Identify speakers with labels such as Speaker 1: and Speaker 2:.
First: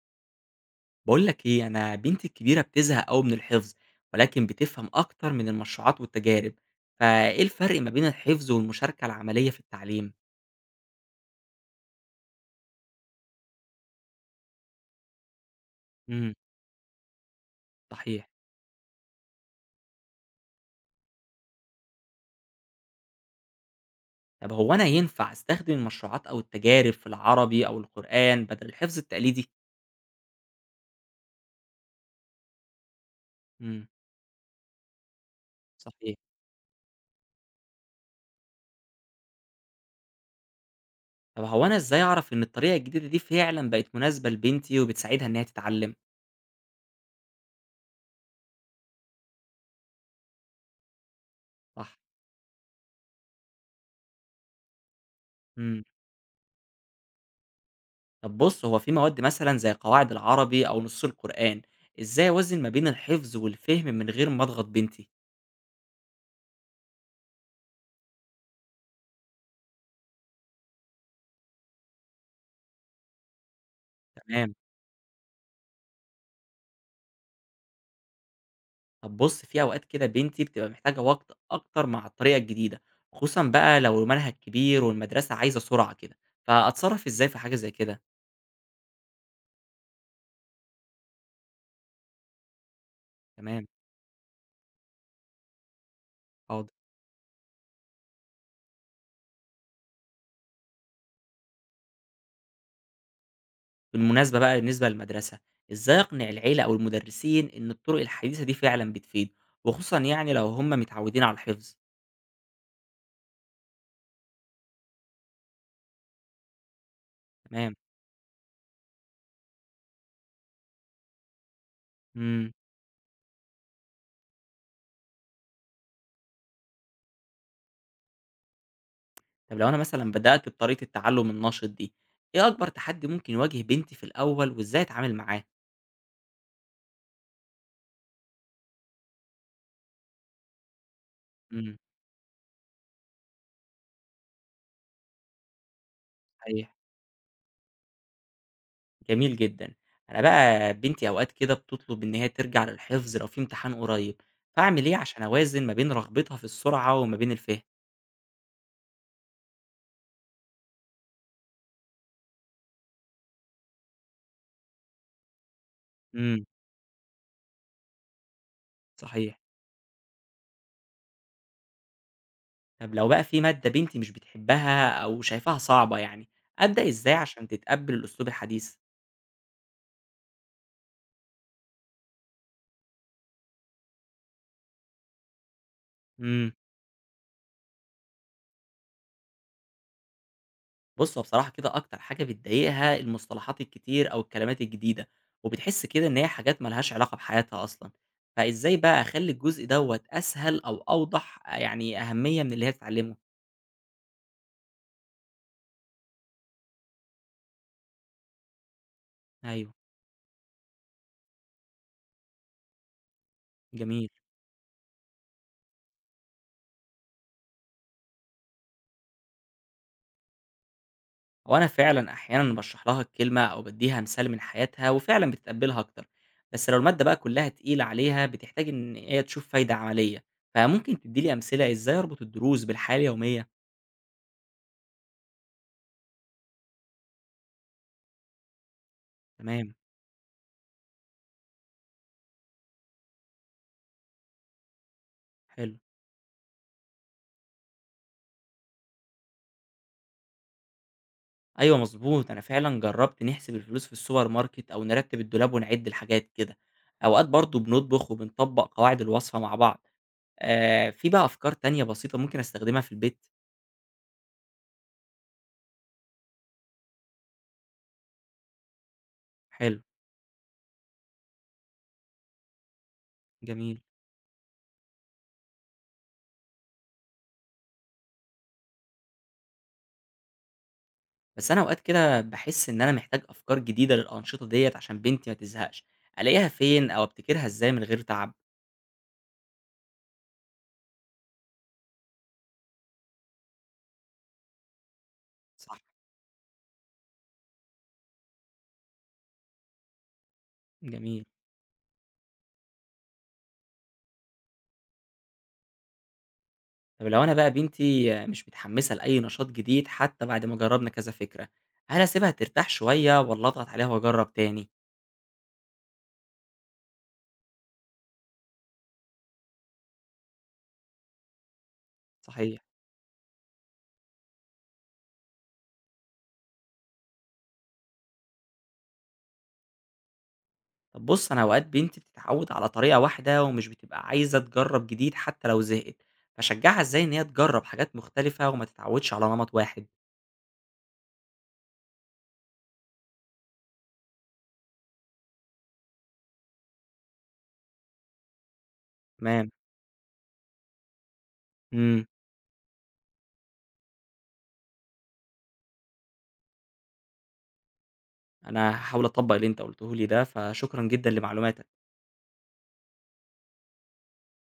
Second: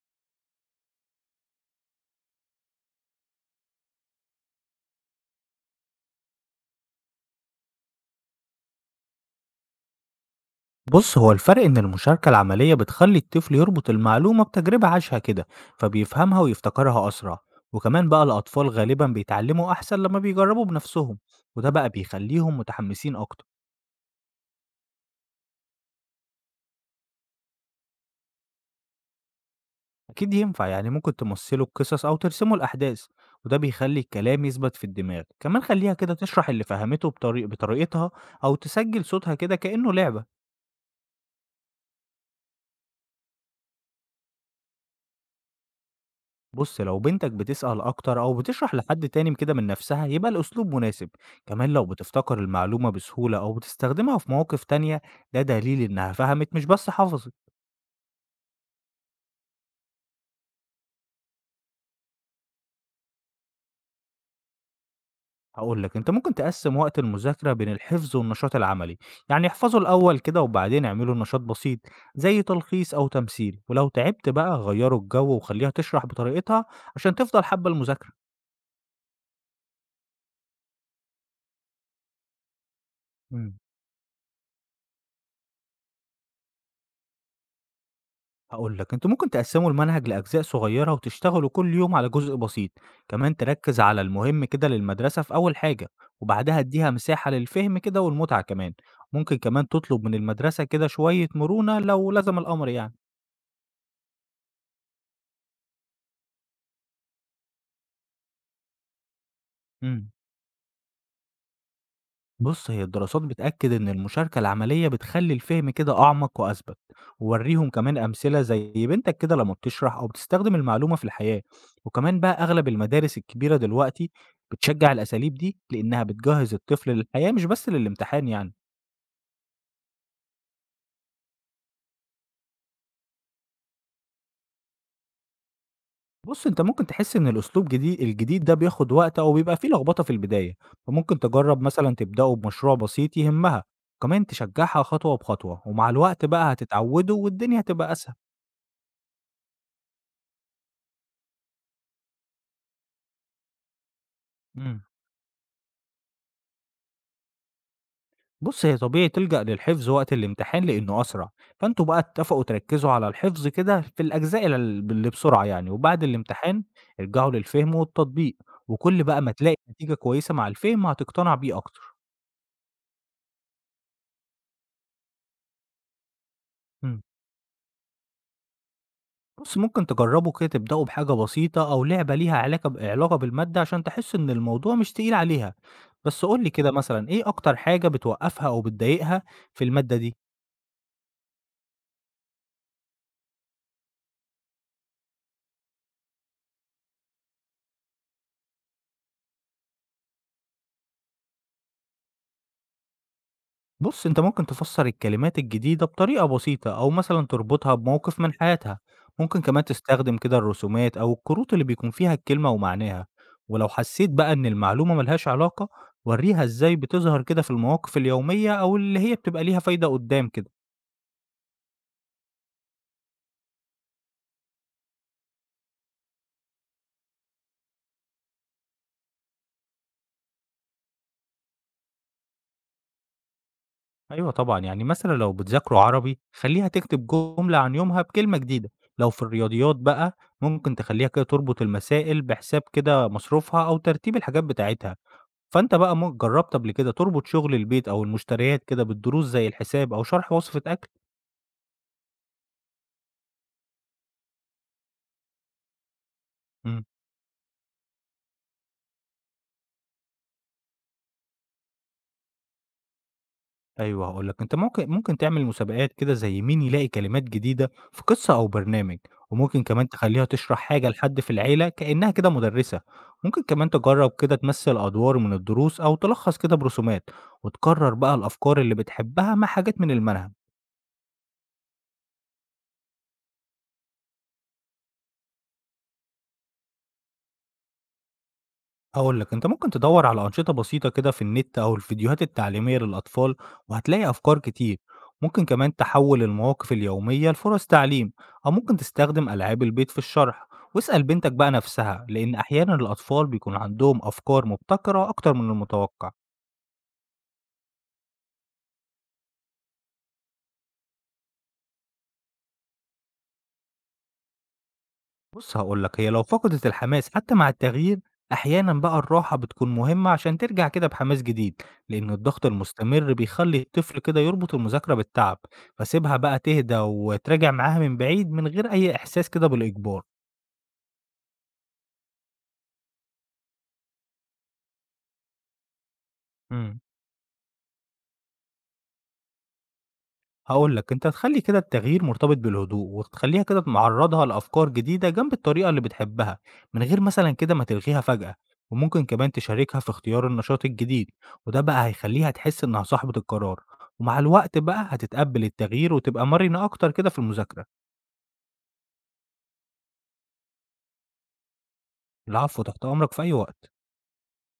Speaker 1: بقول لك ايه، انا بنتي الكبيره بتزهق قوي من الحفظ، ولكن بتفهم اكتر من المشروعات والتجارب. فايه الفرق ما بين الحفظ والمشاركه العمليه في التعليم؟
Speaker 2: بص هو الفرق إن المشاركة العملية بتخلي الطفل يربط المعلومة بتجربة عاشها كده
Speaker 1: امم.
Speaker 2: فبيفهمها ويفتكرها أسرع وكمان بقى
Speaker 1: صحيح.
Speaker 2: الأطفال غالبا بيتعلموا أحسن لما بيجربوا بنفسهم وده بقى بيخليهم متحمسين أكتر
Speaker 1: طب هو انا ينفع استخدم المشروعات او التجارب في العربي او القران بدل الحفظ التقليدي؟
Speaker 2: أكيد ينفع يعني ممكن تمثلوا القصص أو ترسموا الأحداث وده
Speaker 1: امم.
Speaker 2: بيخلي الكلام يثبت في الدماغ كمان خليها كده
Speaker 1: صحيح.
Speaker 2: تشرح اللي فهمته بطريقتها أو تسجل صوتها كده كأنه لعبة
Speaker 1: طب هو انا ازاي اعرف ان الطريقه الجديده دي فعلا بقت مناسبه لبنتي وبتساعدها انها تتعلم؟
Speaker 2: بُص، لو بنتك بتسأل أكتر أو بتشرح لحد تاني كده من نفسها، يبقى الأسلوب مناسب. كمان لو
Speaker 1: صح.
Speaker 2: بتفتكر المعلومة بسهولة أو بتستخدمها في مواقف تانية، ده دليل
Speaker 1: امم.
Speaker 2: إنها فهمت مش بس حفظت.
Speaker 1: طب بص، هو في مواد مثلا زي قواعد العربي او نصوص القران، ازاي اوزن ما بين الحفظ والفهم من غير ما اضغط بنتي؟
Speaker 2: هاقول لك، أنت ممكن تقسم وقت المذاكرة بين الحفظ والنشاط العملي، يعني احفظوا الأول كده وبعدين اعملوا نشاط بسيط زي تلخيص أو تمثيل، ولو تعبت
Speaker 1: تمام.
Speaker 2: بقى غيروا الجو وخليها تشرح بطريقتها عشان تفضل حابة المذاكرة.
Speaker 1: طب بُص، في أوقات كده بنتي بتبقى محتاجة وقت أكتر مع الطريقة الجديدة، خصوصًا
Speaker 2: إمم.
Speaker 1: بقى لو المنهج كبير والمدرسة عايزة سرعة كده، فأتصرّف إزاي في حاجة زي كده؟
Speaker 2: هاقول لك، أنتم ممكن تقسّموا المنهج لأجزاء صغيّرة وتشتغلوا كل يوم على جزء بسيط، كمان
Speaker 1: تمام،
Speaker 2: تركّز على المهم كده للمدرسة في أول حاجة، وبعدها
Speaker 1: حاضر.
Speaker 2: ادّيها مساحة للفهم كده والمتعة كمان، ممكن كمان تطلب من المدرسة كده شوية مرونة لو لزم الأمر يعني.
Speaker 1: بالمناسبة بقى، بالنسبة للمدرسة، إزاي أقنع العيلة أو المدرسين إن الطرق الحديثة دي فعلًا بتفيد، وخصوصًا
Speaker 2: إمم.
Speaker 1: يعني لو هم متعودين على الحفظ؟
Speaker 2: بُص، هي الدراسات بتأكد إن المشاركة العملية بتخلّي الفهم كده أعمق وأثبت، وورّيهم
Speaker 1: تمام،
Speaker 2: كمان أمثلة زي بنتك كده لمّا بتشرح أو بتستخدم المعلومة في الحياة، وكمان بقى
Speaker 1: إمم.
Speaker 2: أغلب المدارس الكبيرة دلوقتي بتشجّع الأساليب دي لإنها بتجهّز الطفل للحياة مش بس للامتحان يعني.
Speaker 1: طب لو أنا مثلًا بدأت بطريقة التعلم النشط دي، إيه أكبر تحدي ممكن يواجه بنتي في الأول وإزاي أتعامل معاه؟
Speaker 2: بُص، أنت ممكن تحس إن الأسلوب الجديد ده بياخد وقت أو بيبقى فيه لخبطة في البداية، فممكن تجرّب
Speaker 1: إمم،
Speaker 2: مثلًا تبدأوا بمشروع بسيط يهمها، وكمان تشجّعها خطوة بخطوة، ومع الوقت بقى
Speaker 1: صحيح.
Speaker 2: هتتعودوا والدنيا هتبقى أسهل.
Speaker 1: جميل جدًا. أنا بقى بنتي أوقات كده بتطلب إن هي ترجع للحفظ لو في امتحان قريب،
Speaker 2: إمم.
Speaker 1: فأعمل إيه عشان أوازن ما بين رغبتها في السرعة وما بين الفهم؟
Speaker 2: بُص، هي طبيعي تلجأ للحفظ وقت الامتحان لإنه أسرع، فأنتم بقى اتفقوا تركّزوا على الحفظ كده في الأجزاء اللي بسرعة يعني، وبعد
Speaker 1: امم،
Speaker 2: الامتحان ارجعوا للفهم والتطبيق، وكل بقى ما
Speaker 1: صحيح.
Speaker 2: تلاقي نتيجة كويسة مع الفهم هتقتنع بيه أكتر.
Speaker 1: طب لو بقى في مادة بنتي مش بتحبها أو شايفاها صعبة يعني، أبدأ
Speaker 2: إمم،
Speaker 1: إزاي عشان تتقبل الأسلوب الحديث؟
Speaker 2: بُص ممكن تجرّبوا كده تبدأوا بحاجة بسيطة أو لعبة ليها علاقة علاقة بالمادة عشان تحس إن الموضوع مش تقيل عليها، بس قُل لي
Speaker 1: امم.
Speaker 2: كده مثلًا إيه أكتر حاجة بتوقّفها أو بتضايقها في المادة دي؟
Speaker 1: بُص، هو بصراحة كده أكتر حاجة بتضايقها المصطلحات الكتير أو الكلمات الجديدة، وبتحس كده إن هي حاجات ما لهاش علاقة بحياتها أصلًا، فإزاي بقى أخلّي الجزء دوّة أسهل أو أوضح يعني أهمية من اللي هي بتتعلمه؟
Speaker 2: بُص، أنت ممكن تفسّر الكلمات الجديدة بطريقة بسيطة أو مثلًا تربطها بموقف من حياتها، ممكن كمان
Speaker 1: أيوه.
Speaker 2: تستخدم كده الرسومات أو الكروت اللي بيكون فيها الكلمة ومعناها، ولو
Speaker 1: جميل.
Speaker 2: حسّيت بقى إن المعلومة ما لهاش علاقة، ورّيها إزاي بتظهر كده في المواقف اليومية أو اللي هي بتبقى ليها فايدة قدّام كده.
Speaker 1: وأنا فعلًا أحيانًا باشرح لها الكلمة أو بادّيها مثال من حياتها وفعلًا بتتقبّلها أكتر، بس لو المادة بقى كلّها تقيلة عليها بتحتاج إن هي تشوف فايدة عملية، فممكن تدّي لي أمثلة إزاي أربط الدروس بالحياة اليومية؟
Speaker 2: أيوه طبعًا، يعني مثلًا لو بتذاكروا عربي، خلّيها تكتب جملة عن يومها بكلمة جديدة، لو في
Speaker 1: تمام،
Speaker 2: الرياضيات بقى ممكن تخلّيها كده تربط المسائل بحساب كده مصروفها أو ترتيب الحاجات بتاعتها. فأنت
Speaker 1: حلو.
Speaker 2: بقى جرّبت قبل كده تربط شغل البيت أو المشتريات كده بالدروس زي الحساب أو شرح وصفة أكل؟
Speaker 1: أيوه مضبوط، أنا فعلًا جرّبت نحسب الفلوس في السوبر ماركت أو نرتّب الدولاب ونعِد الحاجات كده.
Speaker 2: إمم.
Speaker 1: أوقات برضه بنطبخ وبنطبّق قواعد الوصفة مع بعض. في بقى أفكار تانية بسيطة ممكن أستخدمها في البيت؟
Speaker 2: أيوه هاقول لك، أنت ممكن تعمل مسابقات كده زي مين يلاقي كلمات جديدة في قصة أو برنامج، وممكن
Speaker 1: حلو،
Speaker 2: كمان تخلّيها تشرح حاجة لحد في العيلة كإنها كده مُدرِّسة، ممكن كمان
Speaker 1: جميل.
Speaker 2: تجرّب كده تمثّل أدوار من الدروس أو تلخّص كده برسومات، وتكرّر بقى الأفكار اللي بتحبها مع حاجات من المنهج.
Speaker 1: بس أنا أوقات كده باحس إن أنا محتاج أفكار جديدة للأنشطة ديّة عشان بنتي ما تزهقش، ألاقيها فين أو أبتكرها إزاي من غير تعب؟
Speaker 2: هاقول لك، أنت ممكن تدوّر على أنشطة بسيطة كده في النت أو الفيديوهات التعليمية للأطفال، وهتلاقي أفكار كتير. ممكن كمان
Speaker 1: صح.
Speaker 2: تحوّل المواقف اليومية لفرص تعليم، أو ممكن تستخدم ألعاب البيت في الشرح، واسأل
Speaker 1: جميل.
Speaker 2: بنتك بقى نفسها، لإن أحيانًا الأطفال بيكون عندهم أفكار مبتكرة أكتر من المتوقع.
Speaker 1: طب لو أنا بقى بنتي مش متحمسة لأي نشاط جديد حتى بعد ما جربنا كذا فكرة، هل أسيبها ترتاح شوية والّا أضغط عليها وأجرب تاني؟
Speaker 2: بُص هاقول لك، هي لو فقدت الحماس حتى مع التغيير، أحيانًا بقى الراحة بتكون مهمة عشان ترجع كده بحماس جديد، لأن الضغط
Speaker 1: صحيح.
Speaker 2: المستمر بيخلّي الطفل كده يربط المذاكرة بالتعب، فسيبها بقى تهدى وتراجع معاها من بعيد من غير أي إحساس كده بالإجبار.
Speaker 1: طب بُص، أنا أوقات بنتي بتتعود على طريقة واحدة ومش بتبقى عايزة تجرب جديد حتى لو زهقت،
Speaker 2: إمم.
Speaker 1: فاشجعها إزاي إن هي تجرب حاجات مختلفة وما تتعودش على نمط واحد؟
Speaker 2: هاقول لك، أنت تخلّي كده التغيير مرتبط بالهدوء، وتخلّيها كده معرّضها لأفكار جديدة جنب الطريقة اللي بتحبها، من غير مثلًا كده ما تلغيها فجأة، وممكن كمان
Speaker 1: تمام.
Speaker 2: تشاركها في اختيار النشاط الجديد، وده بقى
Speaker 1: إمم.
Speaker 2: هيخلّيها تحس إنها صاحبة القرار، ومع الوقت بقى هتتقبّل التغيير وتبقى مرنة أكتر كده في المذاكرة.
Speaker 1: أنا هاحاول أطبّق اللي أنت قُلته لي ده، فشكرًا جدًا لمعلوماتك.
Speaker 2: العفو، تحت أمرك في أي وقت.